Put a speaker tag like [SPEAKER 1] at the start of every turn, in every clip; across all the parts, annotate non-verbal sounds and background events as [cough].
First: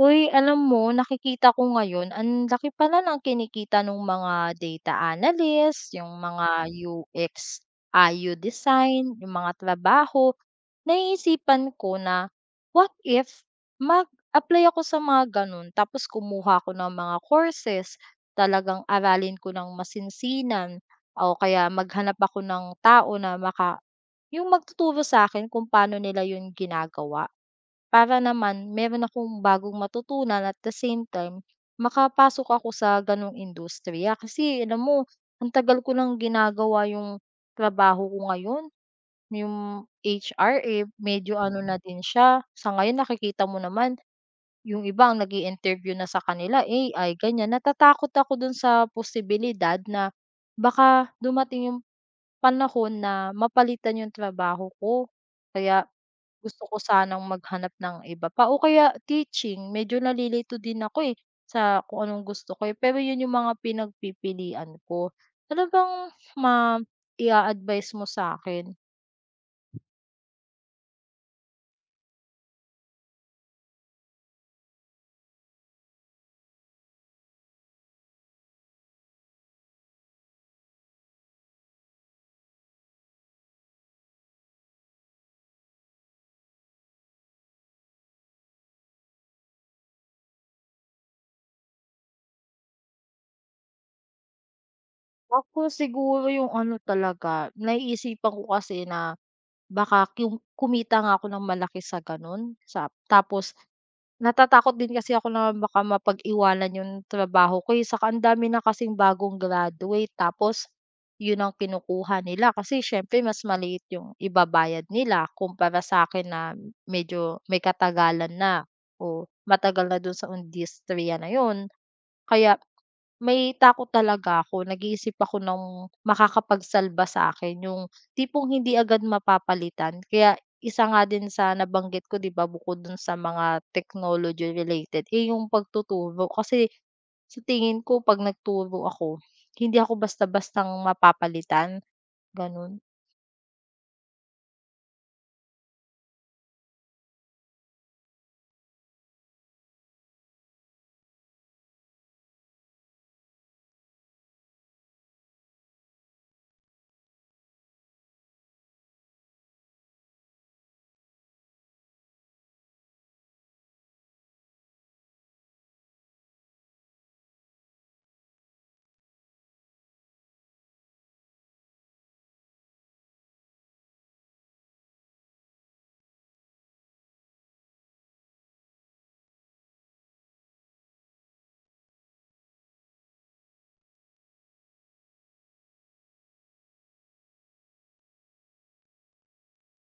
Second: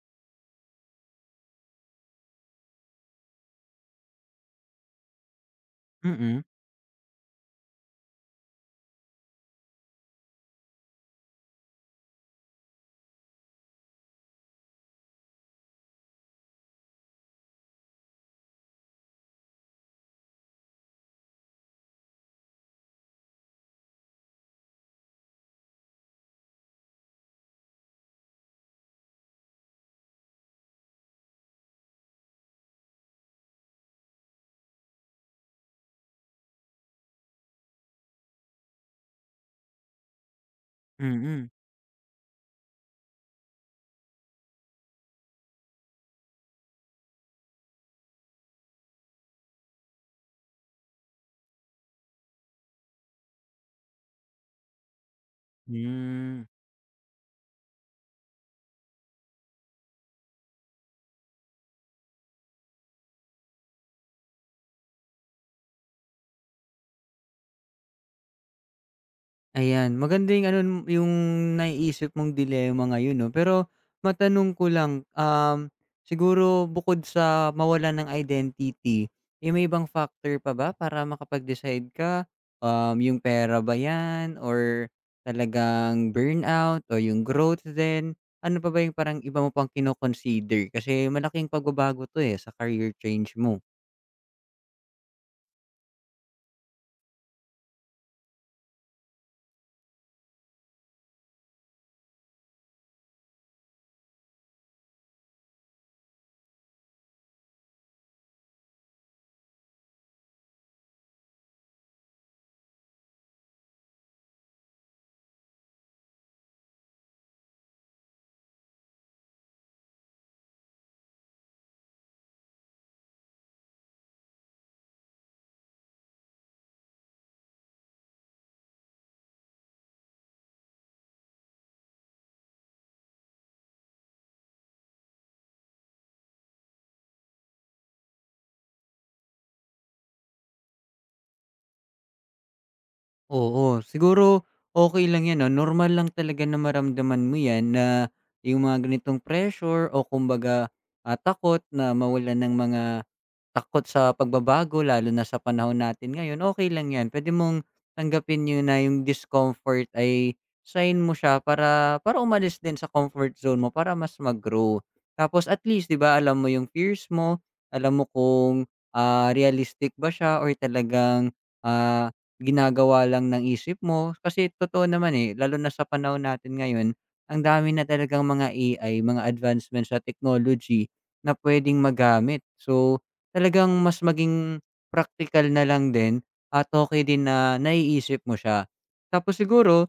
[SPEAKER 1] Uy, alam mo nakikita ko ngayon ang laki pala ng kinikita nung mga data analyst, yung
[SPEAKER 2] Mm,
[SPEAKER 1] mga UX, IU design, yung mga trabaho. Naiisipan ko na, what if mag-apply ako sa mga gano'n tapos kumuha ako ng mga courses, talagang aralin ko ng masinsinan o kaya maghanap ako ng tao na maka yung magtuturo sa akin kung paano nila yun ginagawa. Para naman meron akong bagong matutunan at the same time, makapasok ako sa gano'ng industriya. Kasi alam mo, ang tagal ko ng ginagawa yung trabaho ko ngayon, yung HR, eh, medyo
[SPEAKER 2] mm.
[SPEAKER 1] ano na din siya. Sa ngayon nakikita mo naman, yung iba ang nag interview na sa kanila, AI, ganyan. Natatakot ako dun sa posibilidad na baka dumating yung panahon na mapalitan yung trabaho ko. Kaya
[SPEAKER 2] Hmm,
[SPEAKER 1] gusto ko sanang maghanap ng iba pa o kaya teaching, medyo nalilito din ako, eh, sa kung anong gusto ko, eh, pero yun yung mga pinagpipilian ko. Ano bang mai-a-advice mo sa akin?
[SPEAKER 2] ayan maganda yung ano yung naiisip mong dilema ngayon 'no. Pero matanong ko lang, siguro bukod sa mawalan ng identity, eh, may ibang factor pa ba para makapag-decide ka? Yung pera ba 'yan or talagang burnout o yung growth din? Ano pa ba yung parang iba mo pang kino-consider? Kasi malaking pagbabago 'to, eh, sa career change mo.
[SPEAKER 1] Ako siguro yung ano talaga, naiisipan ko kasi na baka yung kumita nga ako ng malaki sa gano'n, sa tapos natatakot din kasi ako na baka mapag-iwanan yung trabaho ko, eh, saka ang dami na kasing bagong graduate tapos yun ang kinukuha nila kasi siyempre mas maliit yung ibabayad nila kumpara sa akin na medyo may katagalan na o matagal na dun sa industriya na yun. Kaya may takot talaga ako, nag-iisip ako ng makakapagsalba sa akin, yung tipong hindi agad mapapalitan. Kaya isa nga din sa nabanggit ko 'di ba bukod dun sa mga technology related, eh, yung pagtuturo. Kasi sa tingin ko 'pag nagturo ako, hindi ako basta-bastang mapapalitan, ganun.
[SPEAKER 2] Oo, siguro okay lang 'yan 'no, normal lang talaga na maramdaman mo 'yan na yung mga ganitong pressure o kumbaga, takot na mawala ng mga takot sa pagbabago lalo na sa panahon natin ngayon, okay lang 'yan. Puwede mong tanggapin yun na yung discomfort ay sign mo siya para para umalis din sa comfort zone mo para mas mag-grow. Tapos at least 'di ba, alam mo yung fears mo, alam mo kung, realistic ba siya or talagang, ah, ginagawa lang ng isip mo. Kasi totoo naman, eh, lalo na sa panahon natin ngayon, ang dami na talagang mga A i mga advancements sa technology na puwedeng magamit. So talagang mas maging practical na lang din at okay din na naiisip mo siya. Tapos siguro,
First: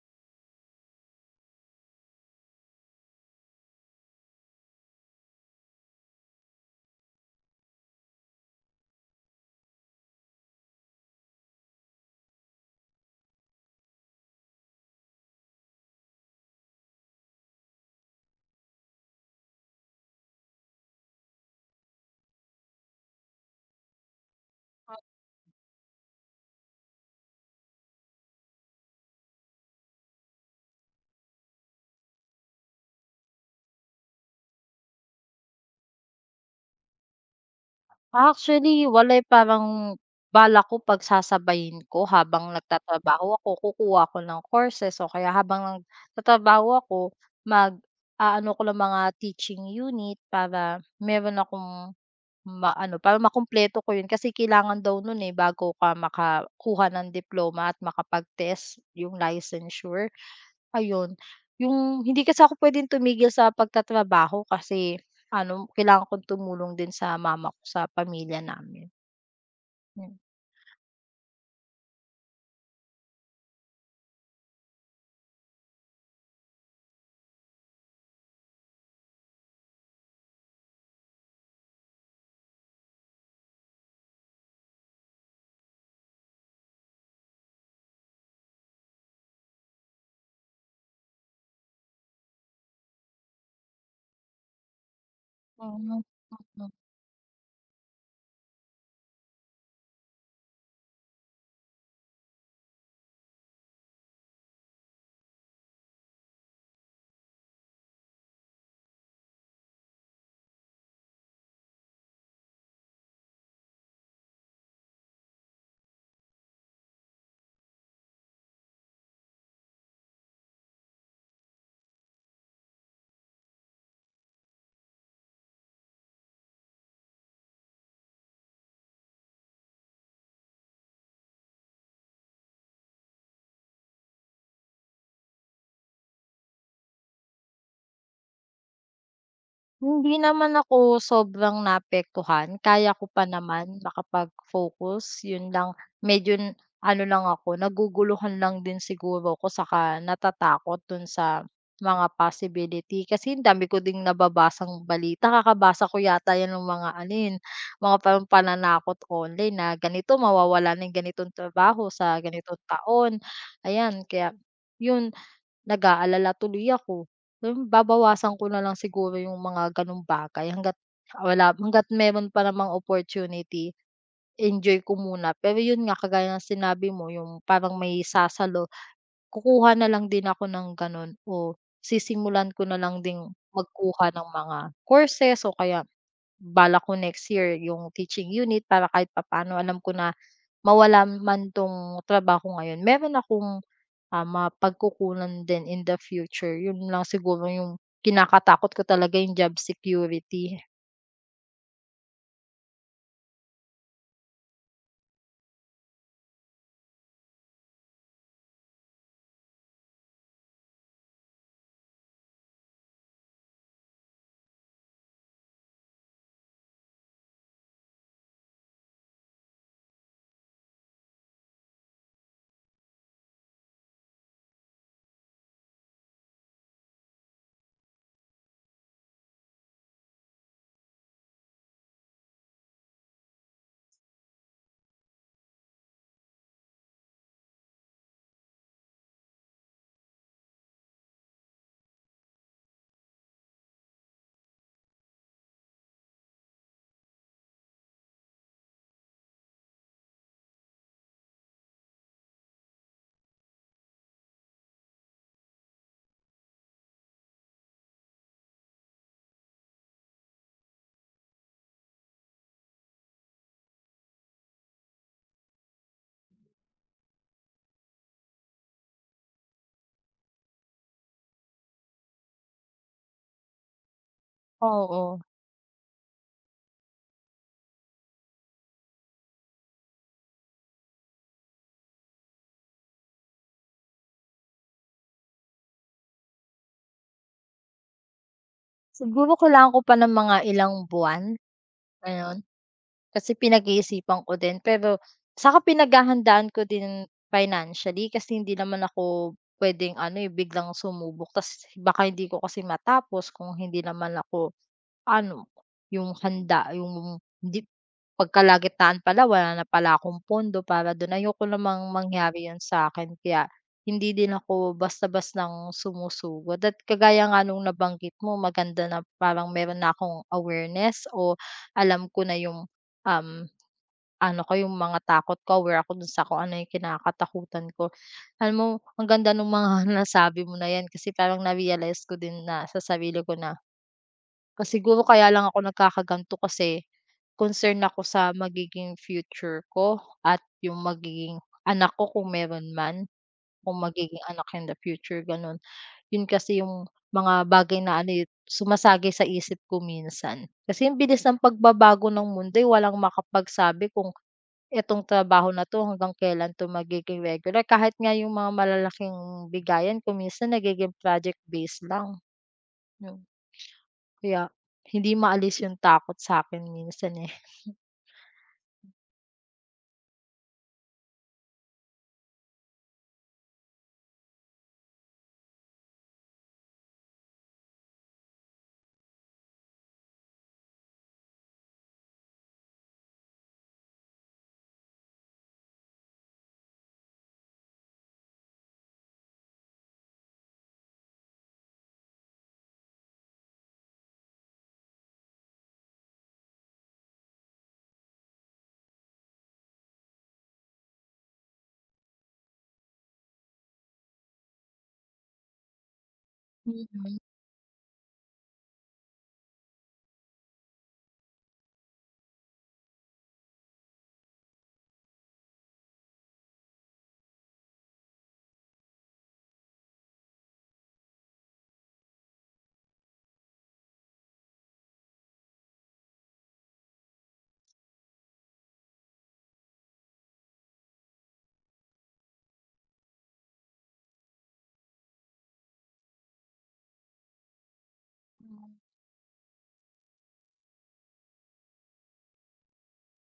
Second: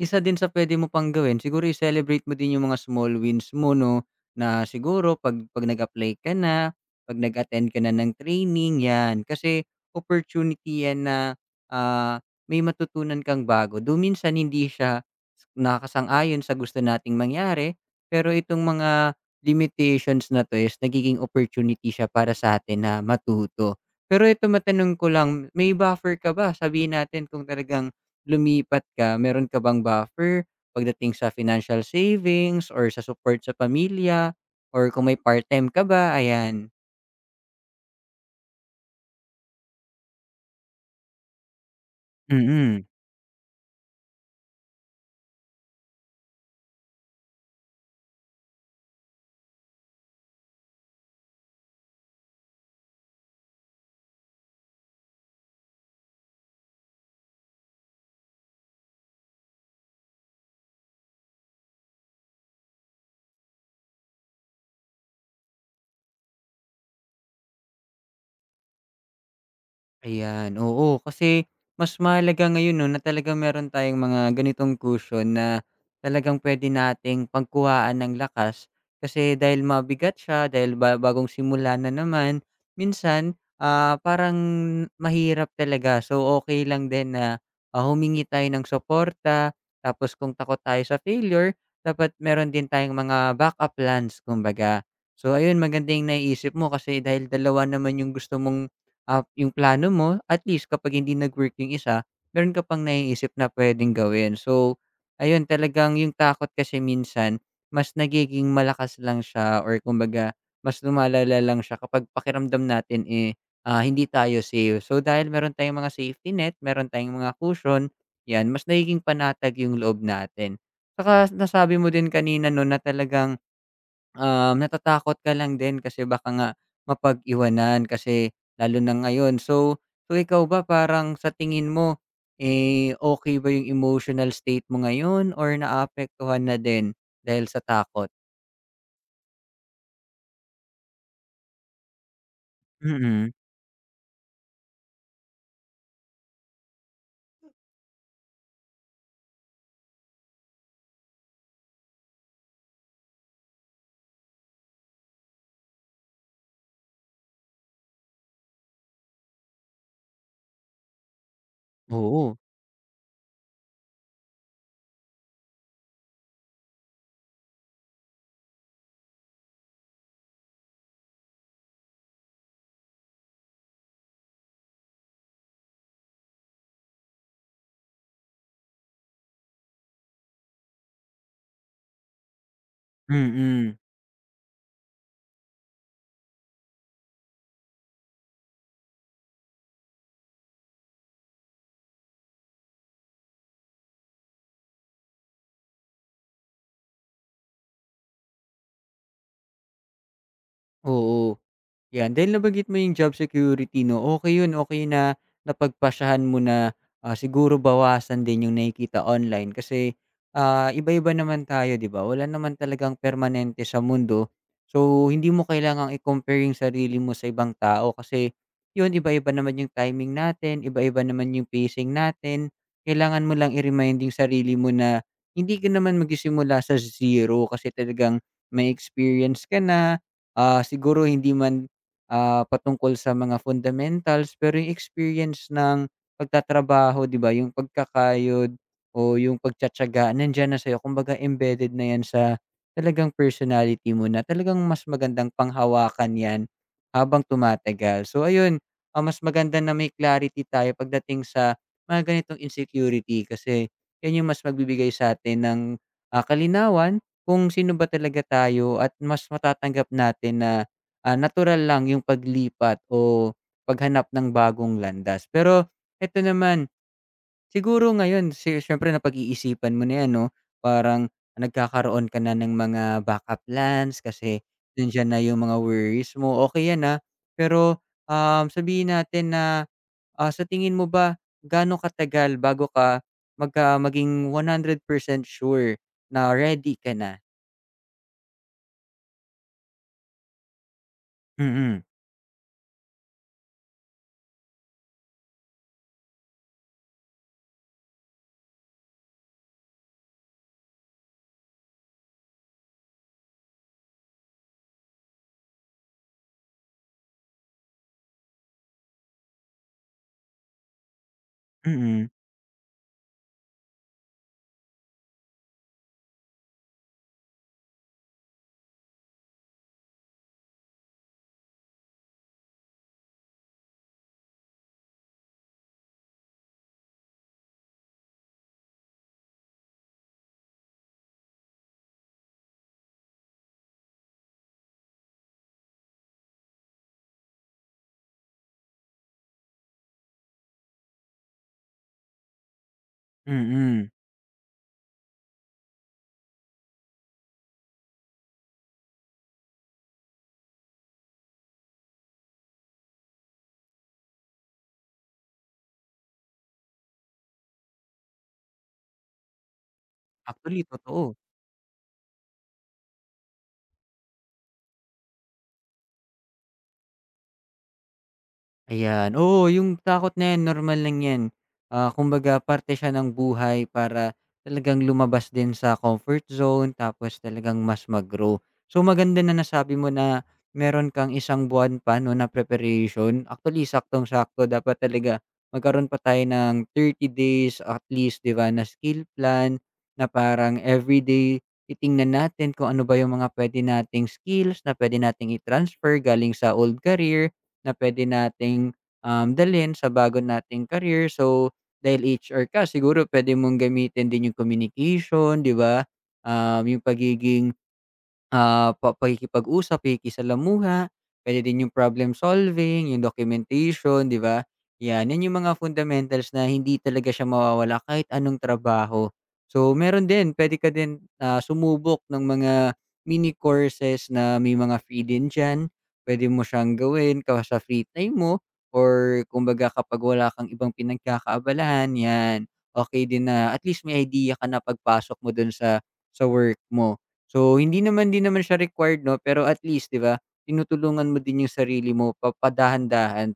[SPEAKER 2] isa din sa puwede mo pang gawin siguro i-celebrate mo din yung mga small wins mo 'no, na siguro 'pag nag-apply ka na, 'pag nag-attend ka na ng training, 'yan. Kasi opportunity 'yan na, ah, may matutunan kang bago. Though minsan hindi siya nakakasang-ayon sa gusto nating mangyari, pero itong mga limitations na 'to is nagiging opportunity siya para sa atin na matuto. Pero ito matanong ko lang, may buffer ka ba? Sabihin natin kung talagang lumipat ka, meron ka bang buffer pagdating sa financial savings or sa support sa pamilya or kung may part-time ka ba, ayan?
[SPEAKER 1] Actually, walay parang balak ko pagsasabayin ko habang
[SPEAKER 2] Mm.
[SPEAKER 1] nagtatrabaho ako, kukuha ako ng courses o kaya habang nagtatrabaho ako mag-aano ko ng mga teaching unit para meron akong maano, para makumpleto ko 'yun kasi kailangan daw nun, eh, bago ka makakuha ng diploma at makapag-test, yung licensure. Ayun, yung hindi kasi ako puwedeng tumigil sa pagtatrabaho kasi ano, kailangan kong tumulong din sa mama ko sa pamilya namin, hmm.
[SPEAKER 2] Ayan, oo. Kasi mas mahalaga ngayon 'no, na talagang meron tayong mga ganitong cushion na talagang pwede nating pagkuhaan ng lakas. Kasi dahil mabigat siya, dahil ba bagong simula na naman, minsan, parang mahirap talaga. So, okay lang din na, humingi tayo ng suporta. Tapos kung takot tayo sa failure, dapat meron din tayong mga backup plans kumbaga. So ayun,
[SPEAKER 1] Hmm.
[SPEAKER 2] magandang yung naiisip mo kasi dahil dalawa naman yung gusto mong yung plano mo, at least kapag hindi nag-work yung isa, meron ka pang naiisip na puwedeng gawin. So, ayun talagang yung takot kasi minsan mas nagiging malakas lang siya or kumbaga mas lumalala lang siya kapag pakiramdam natin, eh, hindi tayo safe. So, dahil meron tayong mga safety net, meron tayong mga cushion, 'yan mas nagiging panatag yung loob natin. Saka nasabi mo din kanina 'no na talagang natatakot ka lang din kasi baka nga mapag-iwanan kasi lalo na ngayon. So, ikaw ba parang sa tingin mo, eh, okay ba yung emotional state mo ngayon or naapektuhan na din dahil sa takot?
[SPEAKER 1] Hindi naman ako sobrang naapektuhan, kaya ko pa
[SPEAKER 2] Mm,
[SPEAKER 1] naman makapag-focus, 'yun lang medyo ano lang ako, naguguluhan lang din siguro ako saka natatakot dun sa mga possibility. Kasi ang dami ko ding nababasang balita, kakabasa ko yata 'yan ng mga mga parang pananakot online na ganito, mawawalan ng ganitong trabaho sa
[SPEAKER 2] oo.
[SPEAKER 1] ganitong taon, ayan. Kaya 'yun, nag-aalala tuloy ako. Hmm, babawasan ko na lang siguro yung mga gano'ng bagay hangga't hangga't meron pa namang opportunity, enjoy ko muna. Pero yun nga, kagaya ng sinabi mo, yung parang may sasalo, kukuha na lang din ako ng gano'n o sisimulan ko na lang ding
[SPEAKER 2] Mm,
[SPEAKER 1] magkuha ng mga courses o kaya balak ko next year yung teaching unit para kahit papaano alam ko na mawala man 'tong trabaho ko ngayon, meron akong mapagkukunan din in the future. Yun lang siguro yung kinakatakot ko talaga yung job security.
[SPEAKER 2] oo. 'Yan, dahil nabanggit mo yung job security 'no, okay yun, okay na napagpasahan mo na, siguro bawasan din yung nakikita online kasi, iba-iba naman tayo 'di ba, wala naman talagang permanente sa mundo. So, hindi mo kailangang i-compare yung sarili mo sa ibang tao kasi yun iba-iba naman yung timing natin, iba-iba naman yung pacing natin. Kailangan mo lang i-remind yung sarili mo na hindi ka naman magsisimula sa zero kasi talagang may experience ka na, siguro hindi man patungkol sa mga fundamentals, pero yung experience ng pagtatrabaho, 'di ba, yung pagkakayod o yung pagtitiyaga nandiyan na sa'yo. Kumbaga embedded na 'yan sa talagang personality mo na talagang mas magandang panghawakan 'yan habang tumatagal. So ayun, mas maganda na may clarity tayo pagdating sa mga ganitong insecurity kasi 'yan yung mas magbibigay sa sa'tin ng, kalinawan kung sino ba talaga tayo at mas matatanggap natin na natural lang yung paglipat o paghanap ng bagong landas. Pero eto naman, siguro ngayon siyempre napag-iisipan mo na 'yan 'no, parang nagkakaroon ka na ng mga backup plans kasi nandiyan na
[SPEAKER 1] Oo,
[SPEAKER 2] yung mga worries mo, okay 'yan, ah. Pero, sabihin natin na, sa tingin mo ba gaano katagal bago ka maging 100% sure na ready ka na?
[SPEAKER 1] siguro kailangan ko pa ng mga ilang buwan,
[SPEAKER 2] Mm,
[SPEAKER 1] gano'n. Kasi pinag-iisipan ko din pero saka pinaghahandaan ko din financially kasi hindi naman ako pwedeng ano, eh, biglang sumubok ta's baka hindi ko kasi matapos kung hindi naman ako ano, yung handa yung hindi pagkalagitnaan pala wala na pala akong pondo para dun, ayoko namang
[SPEAKER 2] mm,
[SPEAKER 1] mangyari yun sa'kin kaya hindi din ako basta-bastang sumusugod at kagaya nga nung nabanggit mo maganda na parang meron na akong awareness o alam ko na yung, um, ano ko yung mga takot ko, aware ako dun sa kung ano yung kinakatakutan ko. Alam mo ang ganda nung mga [laughs] nasabi mo na yan kasi parang na-realize ko din na sa sarili ko na kasi siguro kaya lang ako nagkakaganito kasi concern ako sa magiging future ko at yung magiging anak ko kung meron man, kung
[SPEAKER 2] mm.
[SPEAKER 1] magiging anak in the future, gano'n. Yun kasi yung mga bagay na ano, eh, sumasagi sa isip ko minsan. Kasi ang bilis ng pagbabago ng mundo, eh, walang makapagsabi kung etong trabaho na 'to hanggang kailan 'to magiging regular. Kahit nga yung mga malalaking bigayan kung minsan
[SPEAKER 2] Actually,
[SPEAKER 1] nagiging
[SPEAKER 2] totoo.
[SPEAKER 1] project based lang, yun. Kaya hindi maalis yung takot sa akin minsan, eh.
[SPEAKER 2] Ayan, oo yung takot na yan normal lang yan. Kumbaga parte siya ng buhay para talagang lumabas din sa comfort zone tapos talagang mas mag-grow. So maganda na nasabi mo na meron kang isang buwan pa 'no na preparation. Actually saktong-sakto dapat talaga magkaroon pa tayo ng 30 days at least 'di ba na skill plan na parang everyday titingnan natin kung ano ba yung mga puwede nating skills na puwede nating i-transfer galing sa old career na puwede nating, dalhin sa bago nating career. So, dahil HR ka siguro puwede mong gamitin din yung communication, 'di ba? Yung
[SPEAKER 1] Mm,
[SPEAKER 2] pagiging Ah, pa pakikipag-usap, pakikisalamuha, pwede din yung problem solving, yung documentation, 'di ba? 'Yan, 'yan yung mga fundamentals na hindi talaga siya mawawala kahit anong trabaho. So, meron din, pwede ka din, sumubok ng mga mini courses na may mga free din diyan. Puwede mo siyang gawin ka sa free time mo or kumbaga kapag wala kang ibang pinagkakaabalahan, 'yan. Okay din na at least may idea ka na pagpasok mo dun sa work mo. So, hindi naman din naman siya required 'no, pero at least 'di ba, tinutulungan mo din yung sarili mo pa dahan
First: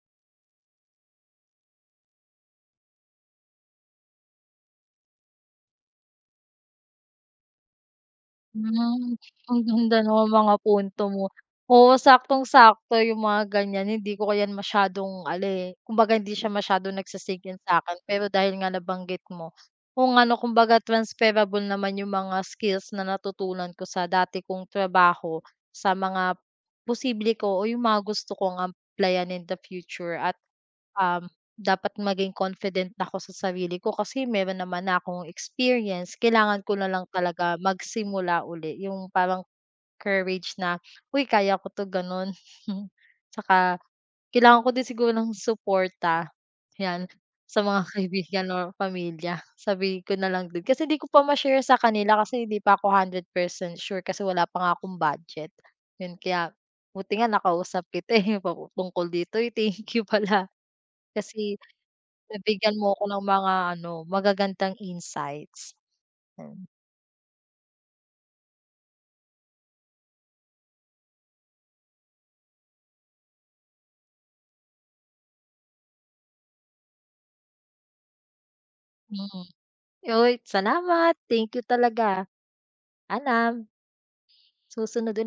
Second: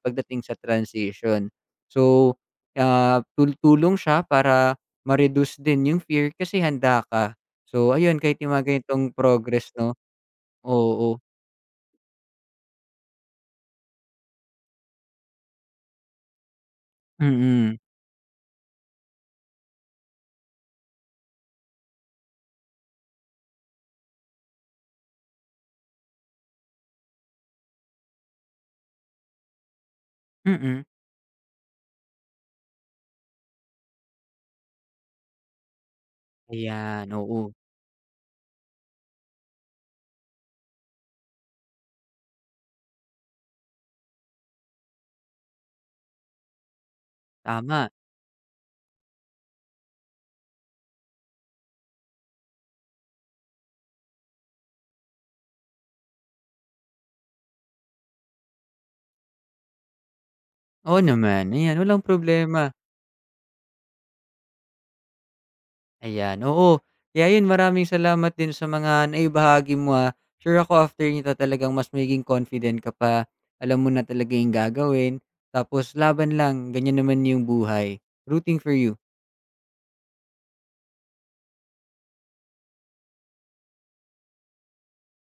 [SPEAKER 2] pagdating sa transition. So, tulong siya para ma-reduce din yung fear kasi handa ka. So ayun, kahit yung mga ganitong
[SPEAKER 1] hmm, ang
[SPEAKER 2] progress 'no,
[SPEAKER 1] ganda ng mga punto
[SPEAKER 2] oo,
[SPEAKER 1] mo. Oo, saktong-sakto yung mga ganyan, hindi ko yan masyadong ano, eh, kumbaga hindi siya masyadong nagsi-sink in
[SPEAKER 2] mm,
[SPEAKER 1] sa'kin pero dahil nga nabanggit mo, kung ano kumbaga transferable naman yung mga skills na natutunan ko sa dati kong trabaho, sa mga posible ko o yung mga gusto kong applyan in the future at
[SPEAKER 2] mm.
[SPEAKER 1] um, dapat maging confident ako sa sarili ko kasi meron naman na akong experience, kailangan ko na
[SPEAKER 2] Ayan,
[SPEAKER 1] lang
[SPEAKER 2] oo,
[SPEAKER 1] talaga magsimula uli, yung parang courage na, "Uy, kaya ko 'to", gano'n. Tsaka [laughs] kailangan ko din siguro ng suporta, 'yan, sa mga
[SPEAKER 2] tama.
[SPEAKER 1] [laughs] kaibigan or pamilya. Sabihin ko na lang din kasi hindi ko pa ma-share sa kanila kasi hindi pa ako 100% sure kasi wala pa nga akong budget. 'Yun kaya buti nga nakausap kita, eh, [laughs] papu tungkol dito, eh, thank you pala.
[SPEAKER 2] Oo naman,
[SPEAKER 1] Kasi
[SPEAKER 2] ayan walang problema.
[SPEAKER 1] nabigyan mo ako ng mga ano, magagandang insights.
[SPEAKER 2] Ayan,
[SPEAKER 1] Hmm,
[SPEAKER 2] oo. Kaya yun, maraming salamat din sa mga naibahagi mo, ah. Sure ako after nito talagang mas magiging confident ka pa. Alam mo na talaga yung gagawin. Tapos laban lang, ganyan naman yung buhay. Rooting for you.
[SPEAKER 1] mm. Uy, salamat, thank you talaga. Paalam, susunod ul